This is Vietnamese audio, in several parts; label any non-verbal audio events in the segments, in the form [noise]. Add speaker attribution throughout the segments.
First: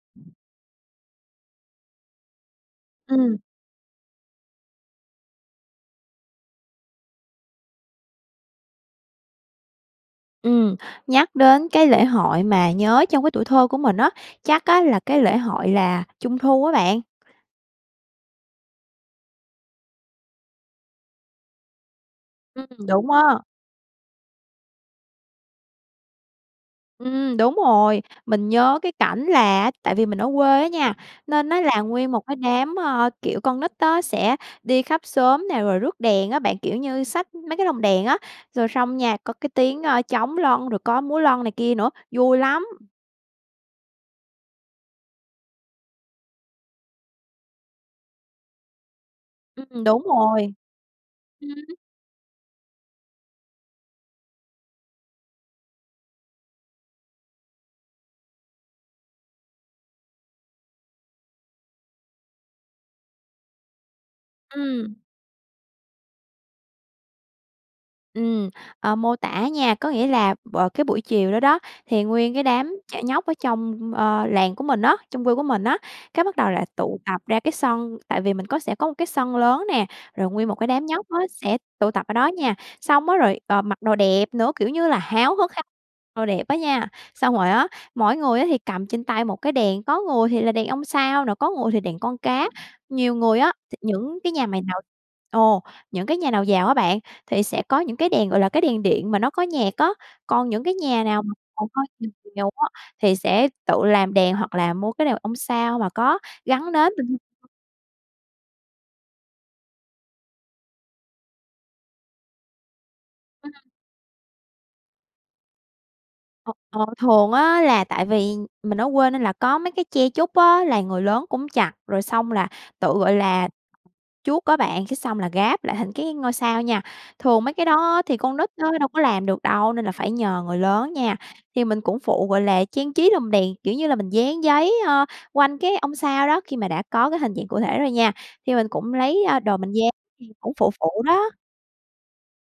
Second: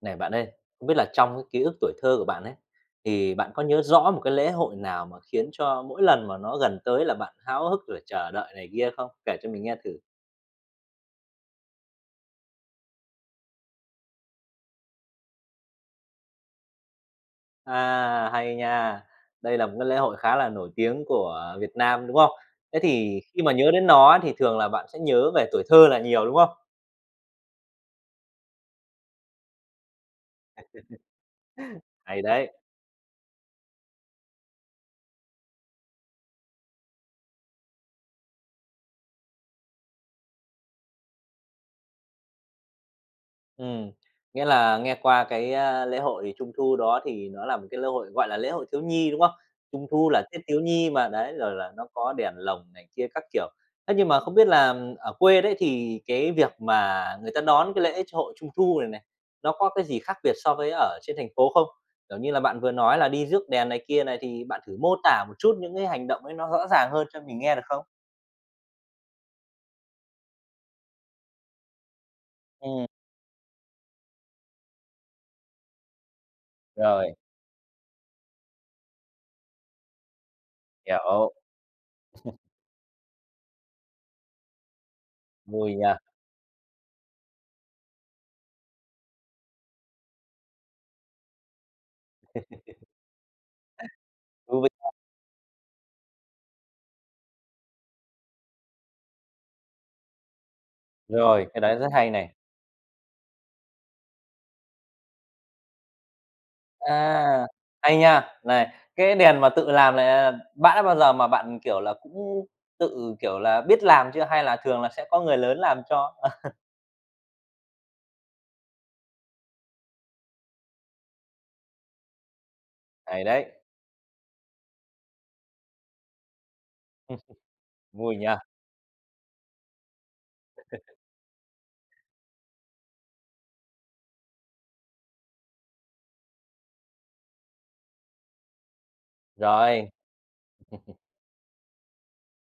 Speaker 1: Này bạn ơi, không biết là trong cái ký ức tuổi thơ của bạn ấy, thì
Speaker 2: Ừm.
Speaker 1: bạn có nhớ rõ một cái lễ hội nào mà khiến cho mỗi lần mà nó gần tới là bạn háo hức, rồi chờ đợi này kia không? Kể cho mình nghe thử.
Speaker 2: Ừm, nhắc đến cái lễ hội mà nhớ trong cái tuổi thơ của mình á, chắc á là cái lễ hội là Trung Thu á bạn.
Speaker 1: À, hay nha! Đây là một cái lễ hội khá là nổi tiếng của Việt Nam, đúng không?
Speaker 2: Ừm,
Speaker 1: Thế
Speaker 2: đúng
Speaker 1: thì,
Speaker 2: á.
Speaker 1: khi mà nhớ đến nó thì thường là bạn sẽ nhớ về tuổi thơ là nhiều, đúng không?
Speaker 2: Ừm, đúng rồi. Mình nhớ cái cảnh là á tại vì mình ở quê á nha,
Speaker 1: [laughs]
Speaker 2: nên nó là nguyên một
Speaker 1: Hay
Speaker 2: cái
Speaker 1: đấy!
Speaker 2: đám, ờ, kiểu, con nít á sẽ đi khắp xóm nè, rồi rước đèn á bạn, kiểu như, xách mấy cái lồng đèn á, rồi xong nha, có cái tiếng, ơ, trống lân, rồi có múa lân này kia nữa, vui lắm!
Speaker 1: Ừm, nghĩa là nghe qua cái, ơ, lễ hội Trung Thu đó thì nó là một cái lễ hội, gọi là, lễ hội thiếu nhi, đúng không?
Speaker 2: Ừm,
Speaker 1: Trung
Speaker 2: đúng
Speaker 1: Thu là Tết
Speaker 2: rồi.
Speaker 1: thiếu nhi mà, đấy,
Speaker 2: Ừm.
Speaker 1: rồi là nó có đèn lồng này kia các kiểu, thế nhưng mà, không biết là ở quê đấy, thì cái việc mà người ta đón cái lễ chội Trung Thu này này, nó có cái gì khác biệt so với ở trên thành phố không? Kiểu như là, bạn vừa nói là đi rước đèn này kia này, thì bạn thử
Speaker 2: Ừm.
Speaker 1: mô tả một chút những cái hành động ấy nó rõ ràng hơn cho mình nghe, được không?
Speaker 2: Ừm, ờ, mô tả nha. Có nghĩa là bờ cái buổi chiều đó đó, thì nguyên cái đám
Speaker 1: Ừm.
Speaker 2: trẻ nhóc ở trong, ờ, làng của mình á, trong quê của mình á, cái bắt đầu là tụ
Speaker 1: Rồi.
Speaker 2: tập ra cái sân tại vì mình có sẽ có một cái sân lớn nè, rồi nguyên một cái đám nhóc á
Speaker 1: Hiểu.
Speaker 2: sẽ tụ tập ở đó
Speaker 1: [scoffs]
Speaker 2: nha. X ong á rồi, ờ, mặc đồ đẹp nữa, kiểu như là, háo hức háo
Speaker 1: Vui nha!
Speaker 2: đồ đẹp á nha, xong rồi á, mỗi người á thì cầm trên tay một cái đèn, có người thì là đèn ông sao nè, có người thì đèn con cá.
Speaker 1: [laughs]
Speaker 2: Nhiều người á thì những cái nhà mày
Speaker 1: Vui
Speaker 2: nào
Speaker 1: h
Speaker 2: ồ! Những cái nhà nào giàu á bạn, thì sẽ có những cái đèn, gọi là, cái đèn điện mà nó có nhạc á, còn những cái nhà nào mà
Speaker 1: Rồi, cái đấy rất hay này!
Speaker 2: [unintelligible] thì sẽ tự làm đèn hoặc là mua cái đèn ông sao mà có gắn nến.
Speaker 1: À, hay nha! Này, cái đèn mà tự làm này, à, bã bao giờ mà bạn, kiểu là, cũng tự, kiểu
Speaker 2: Ừm.
Speaker 1: là, biết làm chưa hay là thường là sẽ có người lớn làm cho? [chuckles]
Speaker 2: Ờ, thường á là tại vì mình ở quê nên là có mấy cái tre trúc á, là người lớn cũng chặt, rồi xong là tự, gọi
Speaker 1: Hay
Speaker 2: là,
Speaker 1: đấy!
Speaker 2: chuốt á bạn, cái xong là ráp lại thành cái ngôi sao nha. Thường mấy cái
Speaker 1: [scoffs]
Speaker 2: đó
Speaker 1: Vui
Speaker 2: thì
Speaker 1: nhỉ!
Speaker 2: con nít nó đâu có làm được đâu, nên là phải nhờ người lớn
Speaker 1: [laughs]
Speaker 2: nha. Thì mình cũng phụ, gọi là, trang trí lồng đèn, kiểu như là, mình dán giấy, ờ, quanh cái ông sao đó, khi mà đã có cái hình dạng cụ thể rồi nha, thì mình cũng lấy, ơ, đồ mình
Speaker 1: Rồi.
Speaker 2: dán, thì cũng phụ
Speaker 1: [chuckles]
Speaker 2: phụ đó.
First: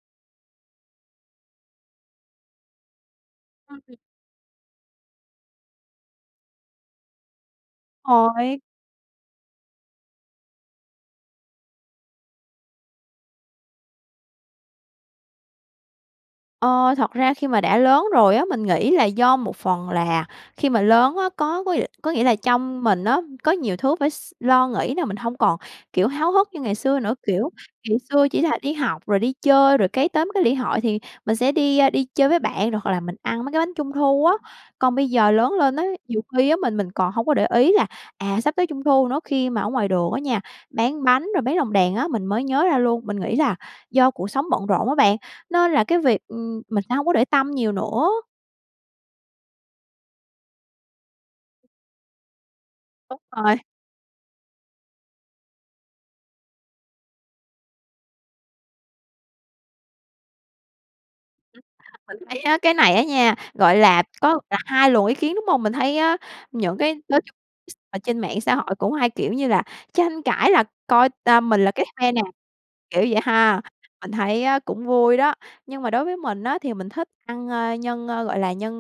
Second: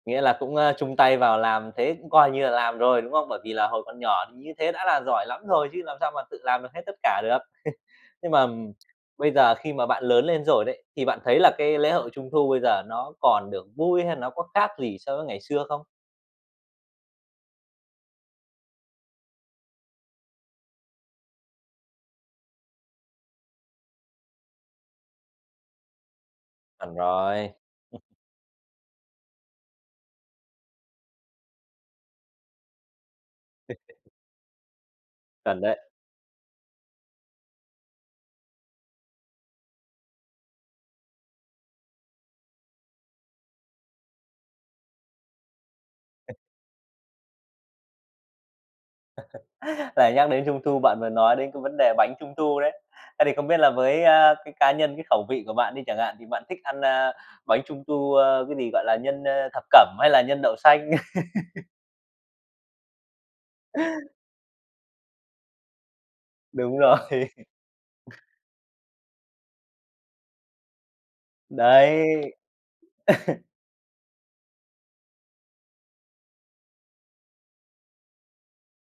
Speaker 1: Nghĩa là cũng, a, chung tay vào làm thế cũng coi như là làm rồi, đúng không? Bởi vì là
Speaker 2: Ưm,
Speaker 1: hồi
Speaker 2: ừm.
Speaker 1: còn nhỏ như thế đã là giỏi lắm rồi chứ làm sao mà tự làm được hết tất cả được. [laughs] Nhưng mà,
Speaker 2: [unintelligible]
Speaker 1: ừm, bây giờ khi mà bạn lớn lên rồi đấy, thì bạn thấy là cái lễ hội Trung thu bây giờ nó còn được vui hay là nó có khác gì so với ngày xưa không?
Speaker 2: Ờ, thật ra khi mà đã lớn rồi á, mình nghĩ là do một phần là khi mà lớn á, có có nghĩa là trong mình á, có nhiều thứ phải s lo nghĩ thế là mình hông còn kiểu háo hức như ngày
Speaker 1: Chuẩn
Speaker 2: xưa nữa. Kiểu
Speaker 1: rồi.
Speaker 2: ngày
Speaker 1: [laughs]
Speaker 2: xưa chỉ là đi học rồi đi chơi rồi cái tóm cái lễ hội thì mình sẽ đi đi chơi với bạn rồi hoặc là mình ăn mấy cái bánh Trung
Speaker 1: [laughs]
Speaker 2: thu á. Còn bây giờ lớn
Speaker 1: Chuẩn
Speaker 2: lên
Speaker 1: đấy.
Speaker 2: á, nhiều khi á, mình mình còn hông có để ý là, à, sắp tới Trung thu nữa, khi mà ở ngoài đường á nha, bán bánh rồi bán lồng đèn á, mình mới nhớ ra luôn. Mình nghĩ là do cuộc sống bận rộn á bạn, nên là cái việc,
Speaker 1: [laughs]
Speaker 2: ừm, mình sẽ hông có để tâm nhiều nữa.
Speaker 1: [laughs] Lại nhắc đến Trung thu bạn vừa nói đến cái vấn đề bánh Trung thu đấy.
Speaker 2: Đúng
Speaker 1: Ấy, thì không
Speaker 2: rồi.
Speaker 1: biết là với, a, cái cá nhân, cái khẩu vị của bạn đi chẳng hạn thì bạn thích ăn, à, bánh Trung thu, à, cái gì? Gọi là nhân, à, thập cẩm hay là nhân đậu xanh? [laughs]
Speaker 2: Ừm, mình thấy á cái này á nha, gọi là, có là hai luồng ý kiến, đúng hông? Mình thấy á,
Speaker 1: Đúng
Speaker 2: những cái
Speaker 1: rồi.
Speaker 2: nói chung x ở trên
Speaker 1: [laughs]
Speaker 2: mạng xã hội cũng hay kiểu như là tranh cãi là coi, ờ, mình là cái
Speaker 1: Đấy.
Speaker 2: phe nè, kiểu vậy
Speaker 1: [laughs]
Speaker 2: ha. Mình thấy á cũng vui đó, nhưng mà đối với mình á, thì mình thích ăn, a, nhân, a, ờ, gọi là nhân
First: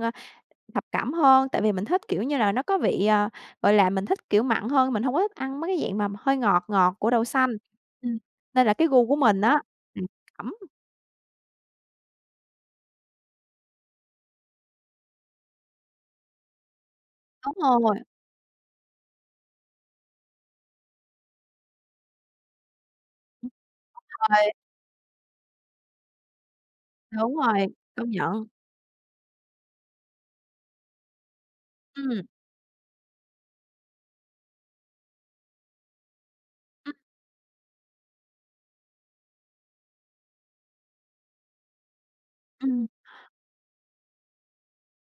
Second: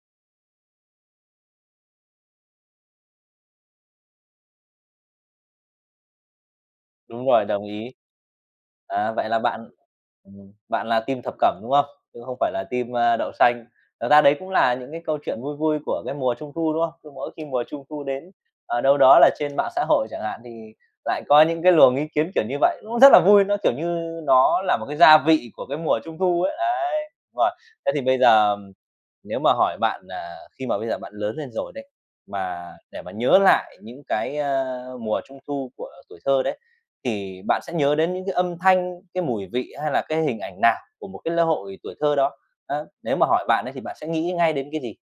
Speaker 2: thập cẩm hơn, tại vì mình thích kiểu như là nó có vị, ờ, gọi là, mình thích kiểu mặn hơn, mình hông có thích ăn mấy cái dạng mà hơi ngọt ngọt của đậu
Speaker 1: Đúng rồi,
Speaker 2: xanh.
Speaker 1: đồng ý.
Speaker 2: Ừm, nên là cái gu
Speaker 1: À,
Speaker 2: của
Speaker 1: vậy là
Speaker 2: mình á
Speaker 1: bạn
Speaker 2: [unintelligible]
Speaker 1: ừm,
Speaker 2: cẩm.
Speaker 1: bạn là team thập cẩm, đúng không? Chứ không phải là team, a, đậu xanh. Thực ra đấy cũng là những cái câu chuyện vui vui của cái mùa Trung thu, đúng không? Cứ mỗi khi
Speaker 2: Đúng
Speaker 1: mùa Trung
Speaker 2: rồi.
Speaker 1: thu đến, ờ, đâu đó là trên mạng xã hội chẳng hạn thì lại có những cái luồng ý kiến kiểu như vậy, cũng rất là vui, nó kiểu như
Speaker 2: [unintelligible]
Speaker 1: nó là một cái gia vị của cái mùa Trung thu ấy, đấy,
Speaker 2: Đúng
Speaker 1: đúng rồi.
Speaker 2: rồi,
Speaker 1: Thế thì
Speaker 2: công
Speaker 1: bây
Speaker 2: nhận.
Speaker 1: giờ nếu mà hỏi bạn, à, khi mà bây giờ bạn lớn lên rồi đấy,
Speaker 2: Ừm.
Speaker 1: mà để mà nhớ lại những cái, a, mùa Trung thu của tuổi thơ đấy,
Speaker 2: Ừm.
Speaker 1: thì bạn sẽ nhớ đến những cái âm thanh, cái mùi vị hay là cái hình ảnh nào của một cái lễ hội tuổi thơ đó? Ơ,
Speaker 2: Ừm.
Speaker 1: nếu mà hỏi bạn ấy, thì bạn sẽ nghĩ ngay đến cái gì?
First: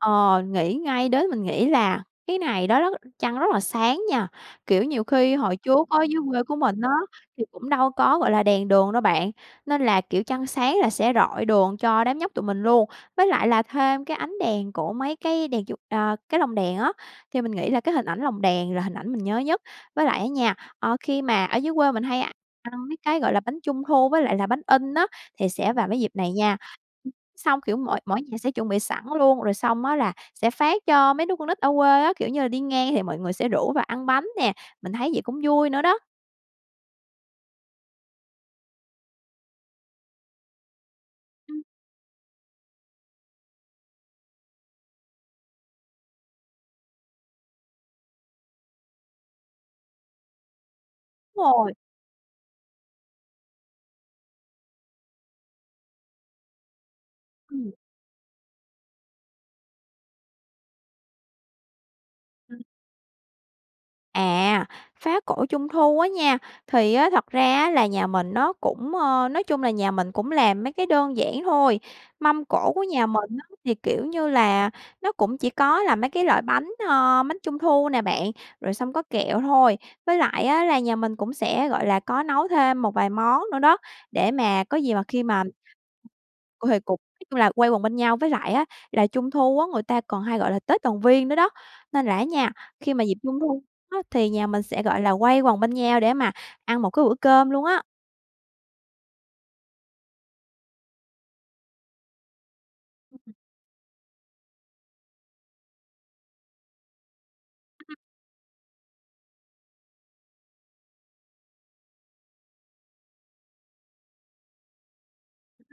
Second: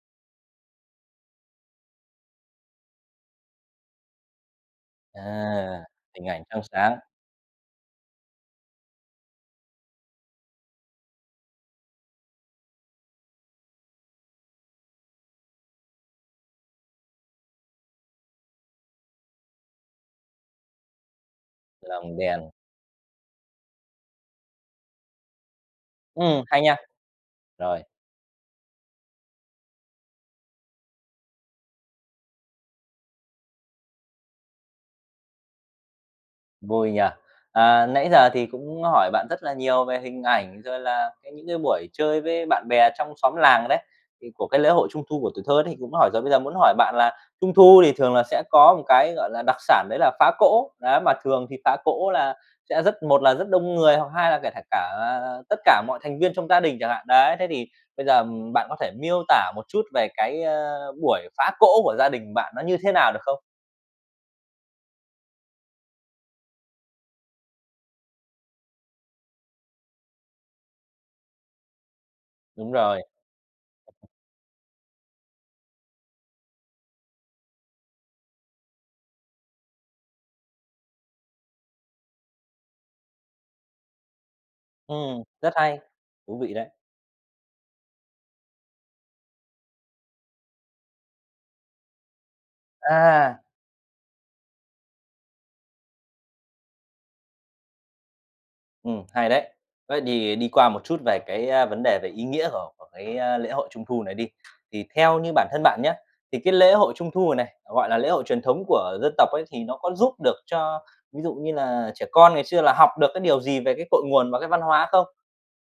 Speaker 2: Ờ, nghĩ ngay đến, mình nghĩ là cái ngày đó đó trăng rất là sáng nha, kiểu, nhiều khi hồi
Speaker 1: À,
Speaker 2: trước á dưới
Speaker 1: hình ảnh
Speaker 2: quê của
Speaker 1: trăng
Speaker 2: mình á,
Speaker 1: sáng.
Speaker 2: thì cũng đâu có, gọi là, đèn đường đâu bạn, nên là, kiểu, trăng sáng là sẽ rọi đường cho đám nhóc tụi mình luôn. Với lại là thêm cái ánh đèn của mấy cái đèn chuột ờ, cái lồng đèn á, thì mình nghĩ là cái hình ảnh lồng đèn là hình ảnh mình nhớ nhất. Với lại á nha, ờ, khi mà ở dưới quê mình
Speaker 1: Lồng
Speaker 2: hay
Speaker 1: đèn.
Speaker 2: ăn mấy cái, gọi là, bánh Trung thu với lại là bánh in á, thì sẽ vào mấy dịp này
Speaker 1: Ừm,
Speaker 2: nha,
Speaker 1: hay nha.
Speaker 2: xong, kiểu,
Speaker 1: Rồi.
Speaker 2: mỗi mỗi nhà sẽ chuẩn bị sẵn luôn, rồi xong á là sẽ phát cho mấy đứa con nít ở quê á, kiểu như là, đi ngang thì mọi người sẽ rủ vào ăn bánh nè, mình thấy vậy cũng vui nữa đó.
Speaker 1: Vui nhỉ? À, nãy giờ thì cũng hỏi bạn rất là nhiều về hình ảnh, rồi là những cái
Speaker 2: Ừm.
Speaker 1: buổi chơi với bạn bè trong xóm làng đấy, thì của cái lễ hội Trung thu của tuổi thơ đấy thì cũng hỏi rồi. Bây giờ muốn hỏi bạn là Trung thu thì thường là sẽ có một cái, gọi là, đặc sản đấy là phá cỗ. Đấy mà
Speaker 2: Đúng
Speaker 1: thường thì
Speaker 2: rồi.
Speaker 1: phá cỗ là sẽ rất một là rất đông người, hoặc hai là kể kể cả là là tất cả mọi thành viên trong gia đình chẳng hạn, đấy. Thế thì
Speaker 2: Ừm.
Speaker 1: bây giờ, ừm, bạn có thể miêu tả một chút về cái, ơ, buổi phá cỗ của gia đình bạn nó
Speaker 2: Ừm.
Speaker 1: như thế nào được không?
Speaker 2: À, phá cổ Trung thu á nha, thì á thật ra á là nhà mình nó cũng, ơ, nói chung là nhà mình cũng làm mấy cái đơn giản thôi, mâm cổ
Speaker 1: Đúng
Speaker 2: của
Speaker 1: rồi.
Speaker 2: nhà mình á thì, kiểu như là, nó cũng chỉ có là mấy cái loại bánh, ơ, bánh Trung thu nè bạn, rồi xong có kẹo thôi. Với lại á là nhà mình cũng sẽ, gọi là, có nấu thêm một vài món nữa đó, để mà có gì mà khi
Speaker 1: Ừm,
Speaker 2: mà
Speaker 1: rất hay, thú vị đấy.
Speaker 2: huề cục chung là quay quần bên nhau với lại á là Trung thu á, người ta còn hay gọi là Tết Đoàn viên nữa đó, nên là á nha, khi mà dịp Trung
Speaker 1: À!
Speaker 2: thu á thì nhà mình sẽ, gọi là, quây quần bên nhau để mà ăn một cái bữa cơm luôn á.
Speaker 1: Ừm, hay đấy. Với đì đi qua một chút về cái, a, vấn đề về ý nghĩa của của cái, a, lễ hội Trung thu này đi. Thì theo như bản thân bạn nhá, thì cái lễ hội Trung thu này này, gọi
Speaker 2: [unintelligible]
Speaker 1: là, lễ hội truyền thống của dân tộc ấy, thì nó có giúp được cho ví dụ như là trẻ con ngày xưa là học được cái điều gì về cái cội nguồn và cái văn hóa không?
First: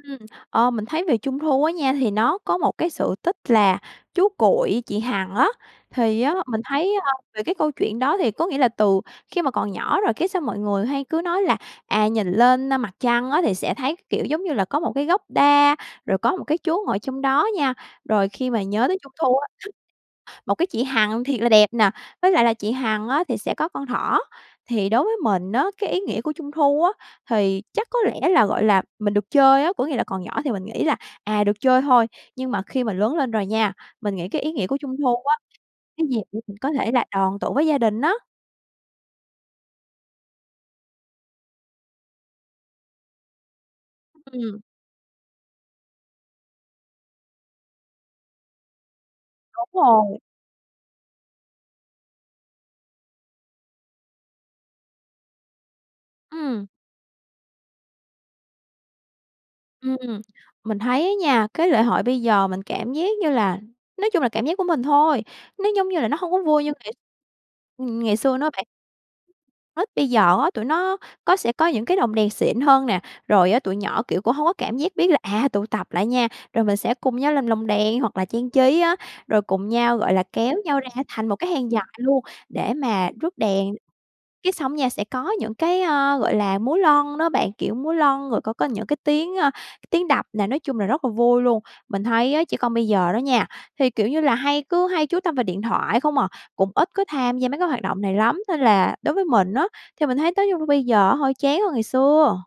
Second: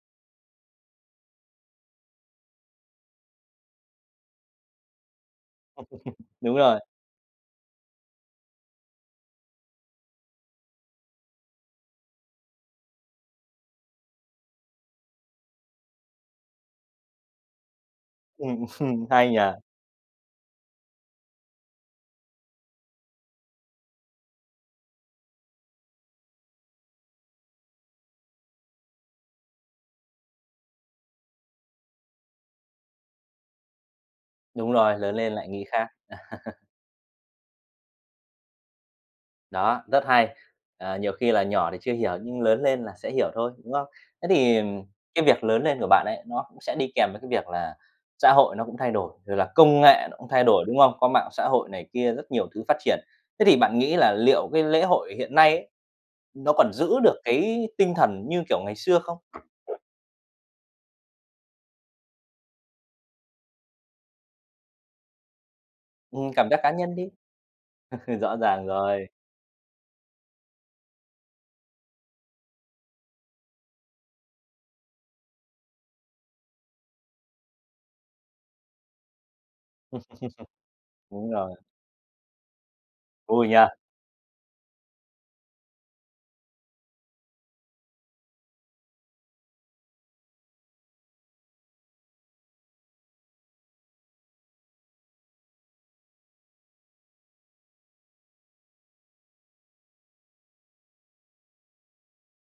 Speaker 2: Ừm, ơ, mình thấy về Trung thu á nha, thì nó có một cái sự tích là chú Cuội, chị Hằng á. Thì
Speaker 1: [laughs]
Speaker 2: á,
Speaker 1: Đúng
Speaker 2: mình
Speaker 1: rồi.
Speaker 2: thấy, ơ, về cái câu chuyện đó thì có nghĩa là từ khi mà còn nhỏ rồi cái sao mọi người hay cứ nói là, à, nhìn lên, a, mặt trăng á thì sẽ thấy, kiểu, giống như là, có một cái gốc đa, rồi có một cái chú ngồi trong đó nha. Rồi khi mà
Speaker 1: Ừm
Speaker 2: nhớ tới
Speaker 1: hừm.
Speaker 2: Trung
Speaker 1: Hay
Speaker 2: thu
Speaker 1: nhỉ!
Speaker 2: á, một cái chị Hằng thiệt là đẹp nè, với lại là chị Hằng á thì sẽ có con thỏ. Thì đối với mình á, cái ý nghĩa của Trung thu á thì chắc có lẽ là, gọi là, mình được chơi á, có nghĩa là còn nhỏ thì mình nghĩ là, à, được chơi thôi, nhưng mà khi mà lớn lên rồi nha, mình nghĩ cái ý nghĩa
Speaker 1: Đúng
Speaker 2: của Trung
Speaker 1: rồi, lớn
Speaker 2: thu
Speaker 1: lên
Speaker 2: á,
Speaker 1: lại nghĩ khác.
Speaker 2: cái dịp để mình
Speaker 1: [laughs]
Speaker 2: có thể là đoàn tụ với gia đình á.
Speaker 1: Đó, rất hay! À, nhiều khi là nhỏ thì chưa hiểu nhưng lớn lên là sẽ hiểu thôi, đúng không? Thế thì,
Speaker 2: Ừm.
Speaker 1: ừm, cái việc lớn lên của bạn ấy, nó cũng sẽ đi kèm với cái việc là xã hội nó cũng thay đổi, rồi là
Speaker 2: Đúng
Speaker 1: công nghệ nó
Speaker 2: rồi.
Speaker 1: cũng thay đổi, đúng không? Có mạng xã hội này kia rất nhiều thứ phát triển, thế thì bạn nghĩ là liệu cái lễ hội hiện nay ấy, nó
Speaker 2: Ừm.
Speaker 1: còn giữ được cái tinh thần như kiểu ngày xưa không?
Speaker 2: Ừm, mình thấy á nha, cái lễ hội bây giờ mình cảm giác như là nói chung là cảm giác của mình thôi, nó giống như là nó hông
Speaker 1: Ừm,
Speaker 2: có
Speaker 1: cảm giác
Speaker 2: vui như
Speaker 1: cá
Speaker 2: ngày
Speaker 1: nhân đi.
Speaker 2: ừm, ngày
Speaker 1: [laughs] Rõ
Speaker 2: xưa nữa bạn.
Speaker 1: ràng rồi.
Speaker 2: Nít bây giờ á, tụi nó có sẽ có những cái lồng đèn xịn hơn nè, rồi á, tụi nhỏ, kiểu, cũng hông có cảm giác biết là, à, tụ tập lại nha. Rồi mình sẽ cùng nhau làm lồng đèn hoặc là trang trí á, rồi cùng nhau,
Speaker 1: [laughs]
Speaker 2: gọi là, kéo nhau ra thành
Speaker 1: Đúng
Speaker 2: một cái
Speaker 1: rồi.
Speaker 2: hàng dài luôn để mà rước
Speaker 1: Vui nhỉ!
Speaker 2: đèn. Cái xong nha, sẽ có những cái, ờ, gọi là, múa lon đó bạn, kiểu múa lon, rồi có có những cái tiếng, a, t tiếng đập nè, nói chung là rất là vui luôn. Mình thấy á, trẻ con bây giờ đó nha, thì kiểu như là hay cứ hay chú tâm vào điện thoại không à, cũng ít có tham gia mấy cái hoạt động này lắm. Nên là đối với mình á, thì mình thấy nói chung bây giờ á, hơi chán hơn ngày xưa.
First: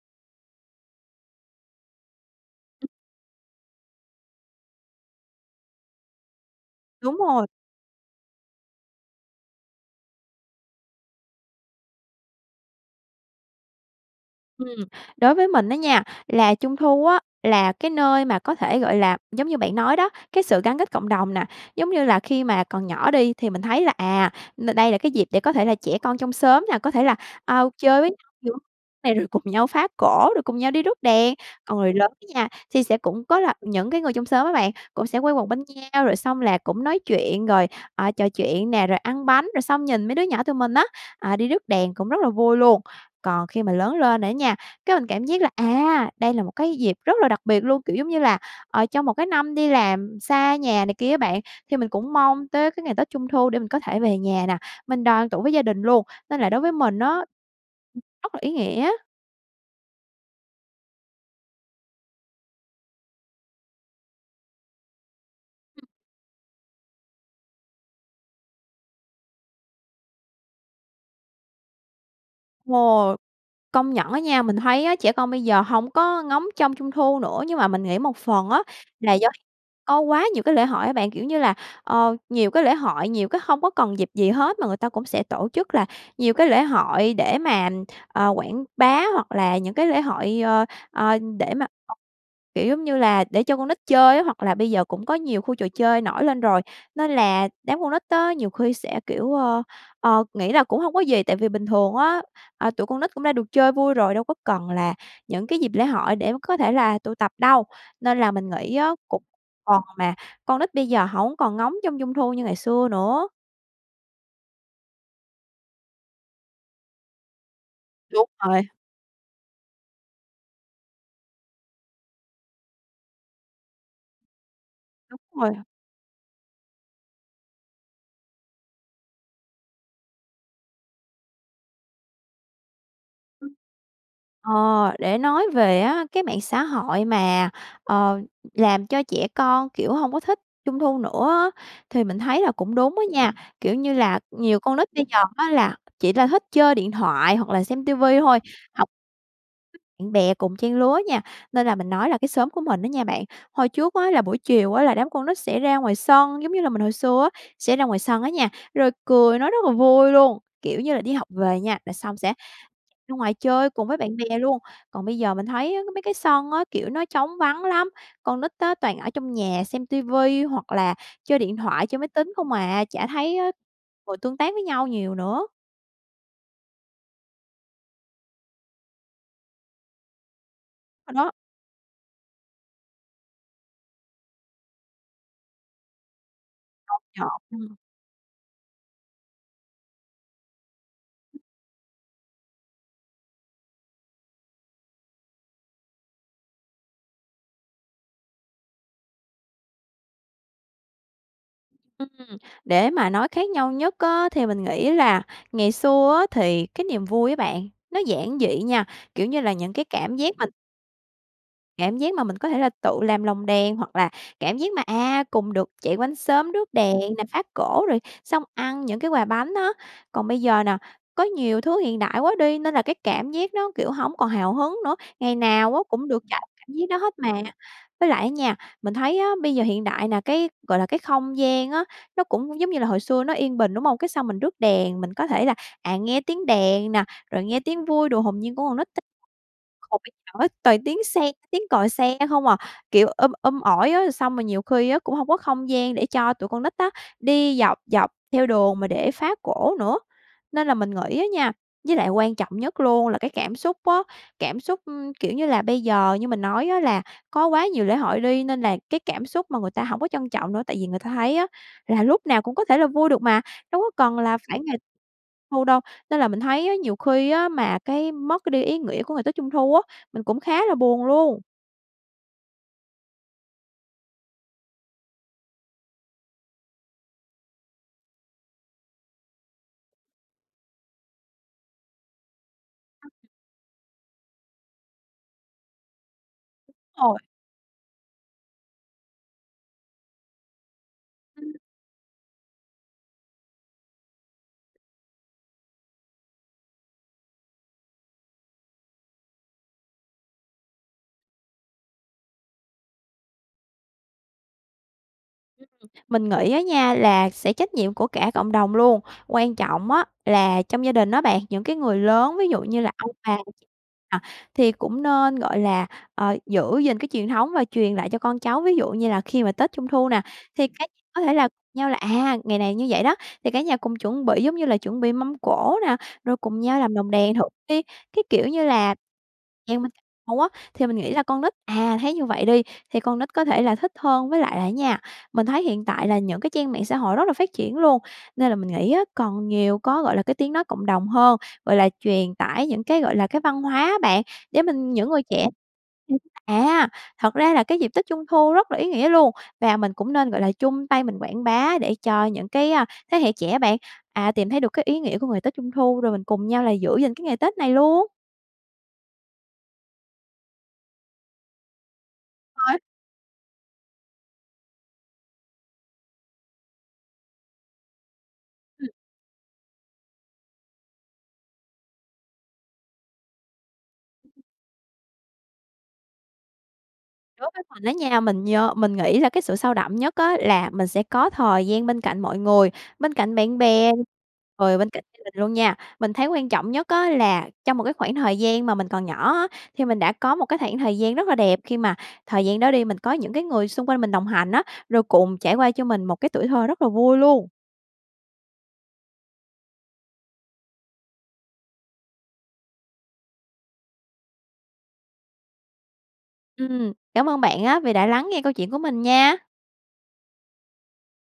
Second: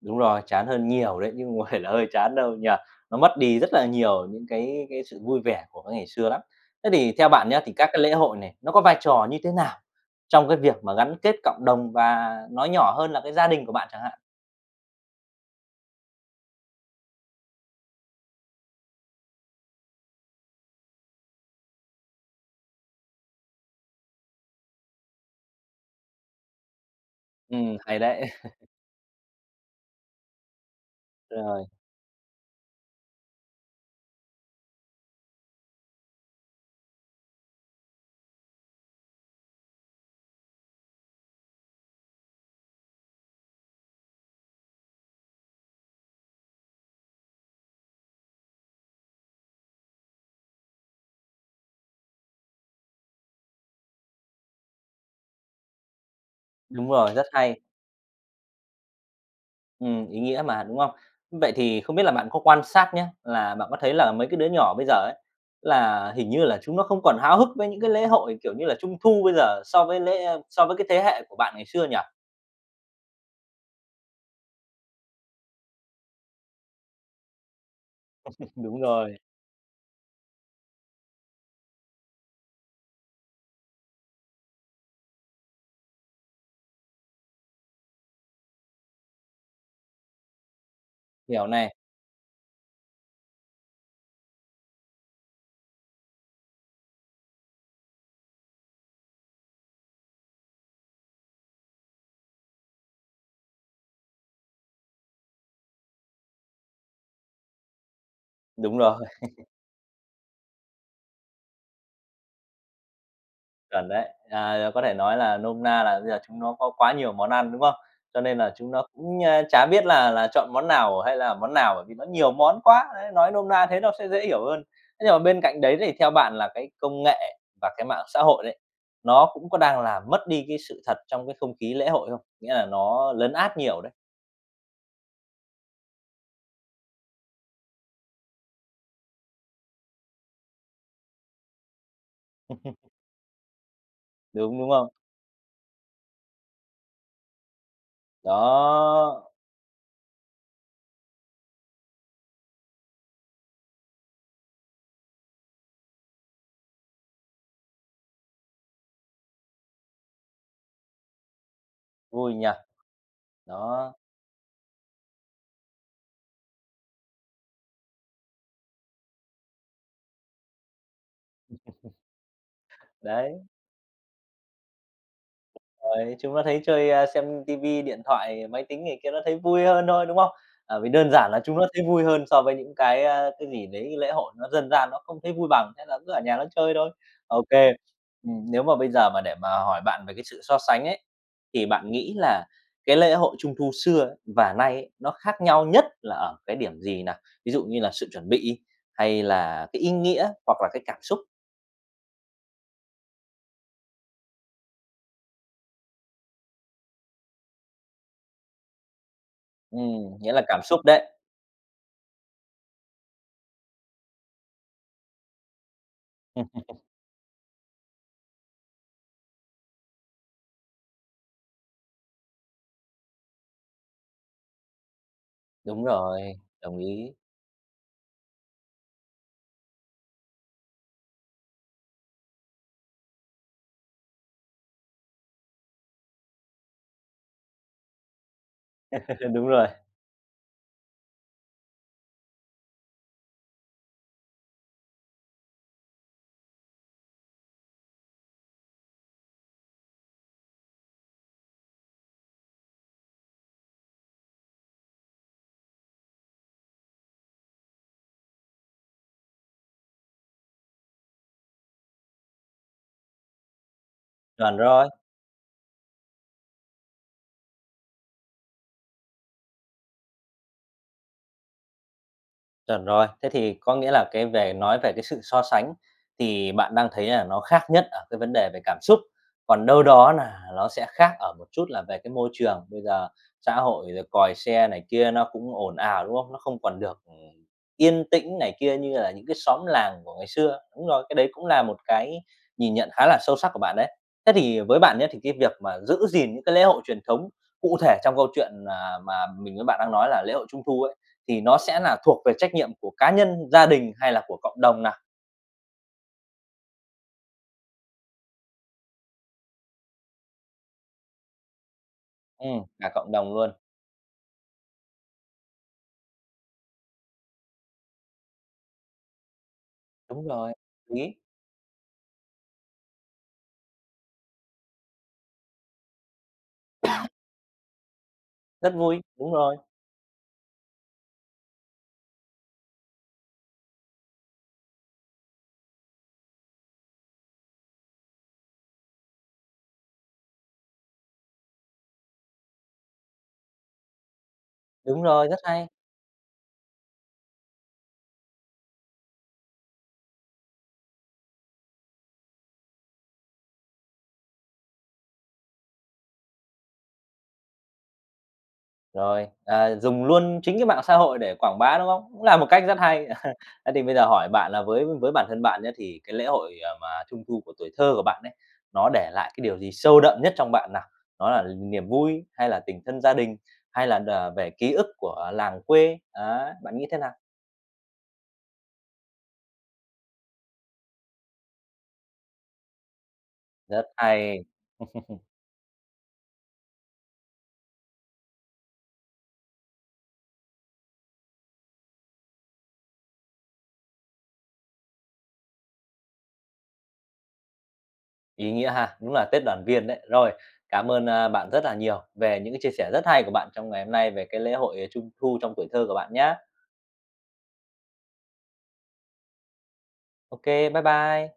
Speaker 1: Đúng rồi, chán hơn nhiều đấy chứ không phải là hơi chán đâu, nhỉ.
Speaker 2: Ừm.
Speaker 1: Nó mất đi rất là nhiều những cái cái sự vui vẻ của cái ngày xưa lắm. Thế thì
Speaker 2: Đúng
Speaker 1: theo
Speaker 2: rồi.
Speaker 1: bạn nhá, thì các cái lễ hội này, nó có vai trò như thế nào trong cái việc mà gắn kết cộng đồng và nói nhỏ hơn là cái gia đình của bạn chẳng hạn?
Speaker 2: Ừm. Đối với mình á nha, là Trung thu á, là cái nơi mà có thể, gọi là, giống như bạn nói đó, cái sự gắn kết cộng đồng nè, giống như là khi mà còn nhỏ đi thì mình thấy là, n đây là cái dịp để có thể là trẻ con trong xóm nè, có thể là, a,
Speaker 1: Ừm, hay
Speaker 2: chơi với
Speaker 1: đấy!
Speaker 2: nhau
Speaker 1: [laughs]
Speaker 2: [unintelligible] này rồi cùng nhau phá cỗ, rồi cùng nhau đi rước đèn.
Speaker 1: Rồi.
Speaker 2: Còn người lớn nha, thì sẽ cũng có là những cái người trong xóm á bạn, cũng sẽ quây quần bên nhau, rồi xong là cũng nói chuyện rồi, à, trò chuyện nè, rồi ăn bánh rồi xong nhìn mấy đứa nhỏ tụi mình á, à, đi rước đèn cũng rất là vui luôn. Còn khi mà lớn lên rồi á nha, cái mình cảm giác là, à, đây là một cái dịp rất là đặc biệt luôn, kiểu giống như là, ờ, trong một cái năm đi làm xa nhà này kia á bạn, thì mình cũng mong tới cái ngày Tết Trung thu để mình có thể về nhà nè, mình đoàn tụ với gia đình luôn. Nên là đối với
Speaker 1: Đúng
Speaker 2: mình á
Speaker 1: rồi, rất hay!
Speaker 2: ừm, rất là ý nghĩa.
Speaker 1: Ừm, ý nghĩa mà, đúng không? Vậy thì không biết là bạn có quan sát nhá, là bạn có thấy là mấy cái đứa nhỏ bây giờ ấy,
Speaker 2: Ừm.
Speaker 1: là hình như là chúng nó không còn háo hức với những cái lễ hội kiểu như là Trung thu bây giờ so với lễ so với cái thế hệ của bạn ngày xưa nhỉ?
Speaker 2: Ồ, công nhận á nha, mình thấy á, trẻ con bây giờ hổng có ngóng trông Trung thu nữa. Nhưng mà mình nghĩ một phần
Speaker 1: [laughs]
Speaker 2: á,
Speaker 1: Đúng
Speaker 2: là
Speaker 1: rồi.
Speaker 2: do có quá nhiều cái lễ hội á bạn. Kiểu như là, ờ, nhiều cái lễ hội, nhiều cái hông có cần dịp gì hết mà người ta cũng sẽ tổ chức là nhiều cái lễ hội để mà, ờ, quảng bá hoặc là những cái lễ hội, ờ, ờ,
Speaker 1: Hiểu
Speaker 2: để mà
Speaker 1: này.
Speaker 2: kiểu giống như là để cho con nít chơi á, hoặc là bây giờ cũng có nhiều khu trò chơi nổi lên rồi. Nên là đám con nít á, nhiều khi sẽ kiểu, ơ, ờ, nghĩ là cũng hông có gì, tại vì bình thường á, à, tụi con nít cũng đã được chơi vui rồi, đâu có cần là những cái dịp lễ hội để có thể là tụ tập đâu. Nên là mình nghĩ
Speaker 1: Đúng
Speaker 2: á,
Speaker 1: rồi.
Speaker 2: cũng một
Speaker 1: [laughs]
Speaker 2: phần mà con nít bây giờ hổng còn ngóng trông Trung thu như ngày xưa nữa.
Speaker 1: Chuẩn đấy. À, có thể nói là nôm na là bây giờ chúng nó có quá nhiều món ăn, đúng không? Cho
Speaker 2: Đúng
Speaker 1: nên là
Speaker 2: rồi.
Speaker 1: chúng nó cũng, a, chả biết là là chọn món nào hay là món nào bởi vì nó nhiều món quá, ấy, nói nôm na thế nó sẽ dễ hiểu hơn. Thế nhưng mà
Speaker 2: Đúng
Speaker 1: bên
Speaker 2: rồi.
Speaker 1: cạnh đấy thì theo bạn là cái công nghệ và cái mạng xã hội đấy, nó cũng có đang làm mất đi cái sự thật trong cái không khí lễ hội không? Nghĩa là nó lấn
Speaker 2: Ừm.
Speaker 1: át nhiều đấy.
Speaker 2: Ờ, để nói về á cái mạng xã hội mà, ờ, làm cho trẻ con, kiểu, hông có thích Trung thu nữa á, thì mình thấy là cũng
Speaker 1: [laughs]
Speaker 2: đúng á nha. Kiểu như là
Speaker 1: Đúng,
Speaker 2: nhiều
Speaker 1: đúng
Speaker 2: con nít
Speaker 1: không?
Speaker 2: bây giờ á là chỉ ra thích chơi điện thoại hoặc là xem TV thôi, học
Speaker 1: Đó.
Speaker 2: bạn bè cùng trang lứa nha. Nên là mình nói là cái xóm của mình á nha bạn, hồi trước á, là buổi chiều á, là đám con nít sẽ ra ngoài sân, giống như là mình hồi xưa á, sẽ ra ngoài sân á nha, rồi cười nói rất là vui luôn, kiểu như là, đi học về nha là xong sẽ
Speaker 1: Vui nhở.
Speaker 2: chạy ra ngoài chơi cùng
Speaker 1: Đó.
Speaker 2: với bạn bè luôn. Còn bây giờ mình thấy á mấy cái sân á, kiểu nó trống vắng lắm. Con nít á, toàn ở trong nhà xem TV hoặc là chơi điện thoại,
Speaker 1: [laughs]
Speaker 2: chơi máy tính không à, chả thấy
Speaker 1: Đấy.
Speaker 2: á ngồi tương tác với nhau nhiều nữa.
Speaker 1: Rồi, chúng nó thấy chơi, a, xem TV, điện thoại, máy tính này kia nó thấy vui hơn thôi, đúng không? Ờ, vì đơn
Speaker 2: Rồi đó.
Speaker 1: giản là chúng nó thấy vui hơn so với những cái, à, cái gì đấy lễ hội nó dân gian nó không thấy vui bằng, thế là cứ ở nhà nó chơi thôi.
Speaker 2: Công nhận,
Speaker 1: OK,
Speaker 2: ừm.
Speaker 1: ừm, nếu mà bây giờ mà để mà hỏi bạn về cái sự so sánh ấy, thì bạn nghĩ là cái lễ hội Trung thu xưa và nay ấy, nó khác nhau nhất là ở cái điểm gì nào, ví dụ như là sự chuẩn bị hay là cái ý nghĩa hoặc là cái cảm xúc?
Speaker 2: Ừm. Để mà nói khác nhau nhất á, thì mình nghĩ là ngày xưa á thì cái niềm vui á bạn, nó giản dị nha. Kiểu như là, những cái
Speaker 1: Ừm,
Speaker 2: cảm
Speaker 1: nghĩa
Speaker 2: giác
Speaker 1: là
Speaker 2: mà
Speaker 1: cảm xúc đấy.
Speaker 2: cảm giác mà mình có thể là tự làm lồng đèn hoặc là cảm giác mà, à, cùng được chạy quanh xóm rước
Speaker 1: [laughs]
Speaker 2: đèn nè, phá cổ, rồi xong ăn những cái quà bánh á. Còn bây giờ nè, có nhiều thứ hiện đại quá đi, nên là cái cảm giác nó, kiểu, hổng còn hào hứng nữa. Ngày nào á
Speaker 1: Đúng
Speaker 2: cũng được
Speaker 1: rồi,
Speaker 2: trải qua cảm
Speaker 1: đồng
Speaker 2: giác đó hết
Speaker 1: ý.
Speaker 2: mà. Với lại á nha, mình thấy á bây giờ hiện đại nè, cái, gọi là, cái không gian á nó cũng giống như là hồi xưa nó yên bình, đúng hông? Cái xong mình rước đèn, mình có thể là, à, nghe tiếng đèn nè, rồi nghe tiếng vui đùa hồn nhiên của con nít t [unintelligible]
Speaker 1: [laughs] Đúng rồi.
Speaker 2: còn bây giờ á toàn tiếng xe, tiếng còi xe không à, kiểu, um um ỏi á, xong rồi nhiều khi á, cũng hông có không gian để cho tụi con nít á, đi dọc dọc theo đường mà để phá cổ nữa. Nên là mình nghĩ á nha với lại quan trọng nhất luôn là cái cảm xúc á, cảm xúc, ừm, kiểu như là, bây giờ như mình nói á là có quá nhiều lễ hội đi, nên là cái cảm xúc mà người ta hổng có trân trọng nữa. Tại vì người ta thấy á là lúc nào cũng có thể là vui được mà, đâu có cần là
Speaker 1: Chuẩn
Speaker 2: phải ngày
Speaker 1: rồi.
Speaker 2: Thu đâu. Nên là mình thấy á, nhiều khi á mà cái mất đi ý nghĩa của ngày Tết Trung Thu á, mình cũng khá là buồn luôn.
Speaker 1: Chuẩn rồi. Thế thì có nghĩa là cái về nói về cái sự so sánh thì bạn đang thấy là nó khác nhất ở cái vấn đề về cảm xúc. Còn đâu đó là ló sẽ khác ở một chút là về cái môi trường. Bây giờ
Speaker 2: Ừm.
Speaker 1: xã hội rồi còi xe này kia nó cũng ồn ào, đúng không? Nó không còn được
Speaker 2: Rồi.
Speaker 1: yên tĩnh này kia như là những cái xóm làng của ngày xưa. Đúng rồi, cái đấy cũng
Speaker 2: Ừm.
Speaker 1: là một cái nhìn nhận khá là sâu sắc của bạn đấy. Thế thì với bạn nhớ, thì cái việc mà giữ gìn những cái lễ hội truyền thống cụ thể trong câu chuyện, à, mà mình với bạn đang nói là lễ hội Trung thu ấy, thì nó sẽ là thuộc về trách nhiệm của cá nhân, gia đình hay là của cộng đồng nào?
Speaker 2: Mình nghĩ á nha, là sẽ trách nhiệm của cả cộng đồng luôn. Quan trọng á là trong gia đình á bạn, những cái người lớn ví dụ
Speaker 1: Ừm,
Speaker 2: như
Speaker 1: cả
Speaker 2: là ông
Speaker 1: cộng đồng
Speaker 2: bà
Speaker 1: luôn.
Speaker 2: nà, thì cũng nên, gọi là, ờ, giữ gìn cái truyền thống và truyền lại cho con cháu. Ví dụ như là khi mà tết Trung thu nè,
Speaker 1: Đúng rồi
Speaker 2: thì cái
Speaker 1: ý.
Speaker 2: có thể là cùng nhau là, à, ngày này như vậy đó, thì cả nhà cùng chuẩn bị, giống như là, chuẩn bị mâm cỗ nè, rồi cùng nhau làm
Speaker 1: [coughs]
Speaker 2: lồng đèn thử đi. Cái kiểu như
Speaker 1: Rất
Speaker 2: là
Speaker 1: vui! Đúng rồi.
Speaker 2: nhà mình cùng nhau á, thì mình nghĩ là con nít à, thấy như vậy đi, thì con nít có thể là thích hơn. Với lại là á nha, mình thấy hiện tại là những cái trang mạng xã hội rất là phát triển luôn, nên là mình nghĩ á còn nhiều có, gọi là, cái tiếng nói cộng đồng hơn, gọi là, truyền tải những cái, gọi là, cái văn hóa á bạn. Để mình-
Speaker 1: Đúng
Speaker 2: những người
Speaker 1: rồi. Rất
Speaker 2: trẻ
Speaker 1: hay!
Speaker 2: [unintelligible] à, thật ra là cái dịp tết Trung thu rất là ý nghĩa luôn. Và mình cũng nên, gọi là, chung tay mình quảng bá để cho những cái, a, thế hệ trẻ á bạn, à, tìm thấy được cái ý nghĩa của ngày tết Trung thu, rồi mình cùng nhau là giữ gìn cái ngày Tết này luôn.
Speaker 1: Rồi, ờ, dùng luôn chính cái mạng xã hội để quảng bá, đúng không? Cũng là một cách rất
Speaker 2: Rồi.
Speaker 1: hay. [chuckles] Thế thì bây giờ hỏi bạn là với với bản thân bạn nhé, thì cái lễ hội, à, mà Trung thu của tuổi thơ của bạn ấy,
Speaker 2: Ừm.
Speaker 1: nó để lại cái điều gì sâu đậm nhất trong bạn nào? Đó là niềm vui hay là tình thân gia đình, hay là đ về ký ức của làng quê, đó, bạn nghĩ thế nào?
Speaker 2: Đối với mình đó nha, mình nhớ mình nghĩ là cái sự sâu đậm nhất á là mình sẽ có thời gian bên cạnh mọi người, bên cạnh bạn
Speaker 1: Rất
Speaker 2: bè,
Speaker 1: hay!
Speaker 2: rồi bên cạnh gia
Speaker 1: [chuckles]
Speaker 2: đình luôn nha. Mình thấy quan trọng nhất á là trong một cái khoảng thời gian mà mình còn nhỏ á, thì mình đã có một cái khoảng thời gian rất là đẹp. Khi mà thời gian đó đi, mình có những cái người xung quanh mình đồng hành á, rồi cùng trải qua cho mình một cái tuổi thơ rất là vui luôn.
Speaker 1: Ý nghĩa ha! Đúng là Tết đoàn viên đấy. Rồi, cám ơn, a, bạn rất là nhiều về những cái chia sẻ rất hay của bạn trong ngày hôm nay về cái lễ hội Trung thu trong tuổi thơ của bạn nhá.
Speaker 2: Ừm, cảm ơn bạn á vì đã lắng nghe câu chuyện của mình nha.
Speaker 1: Ô kê, bye bye!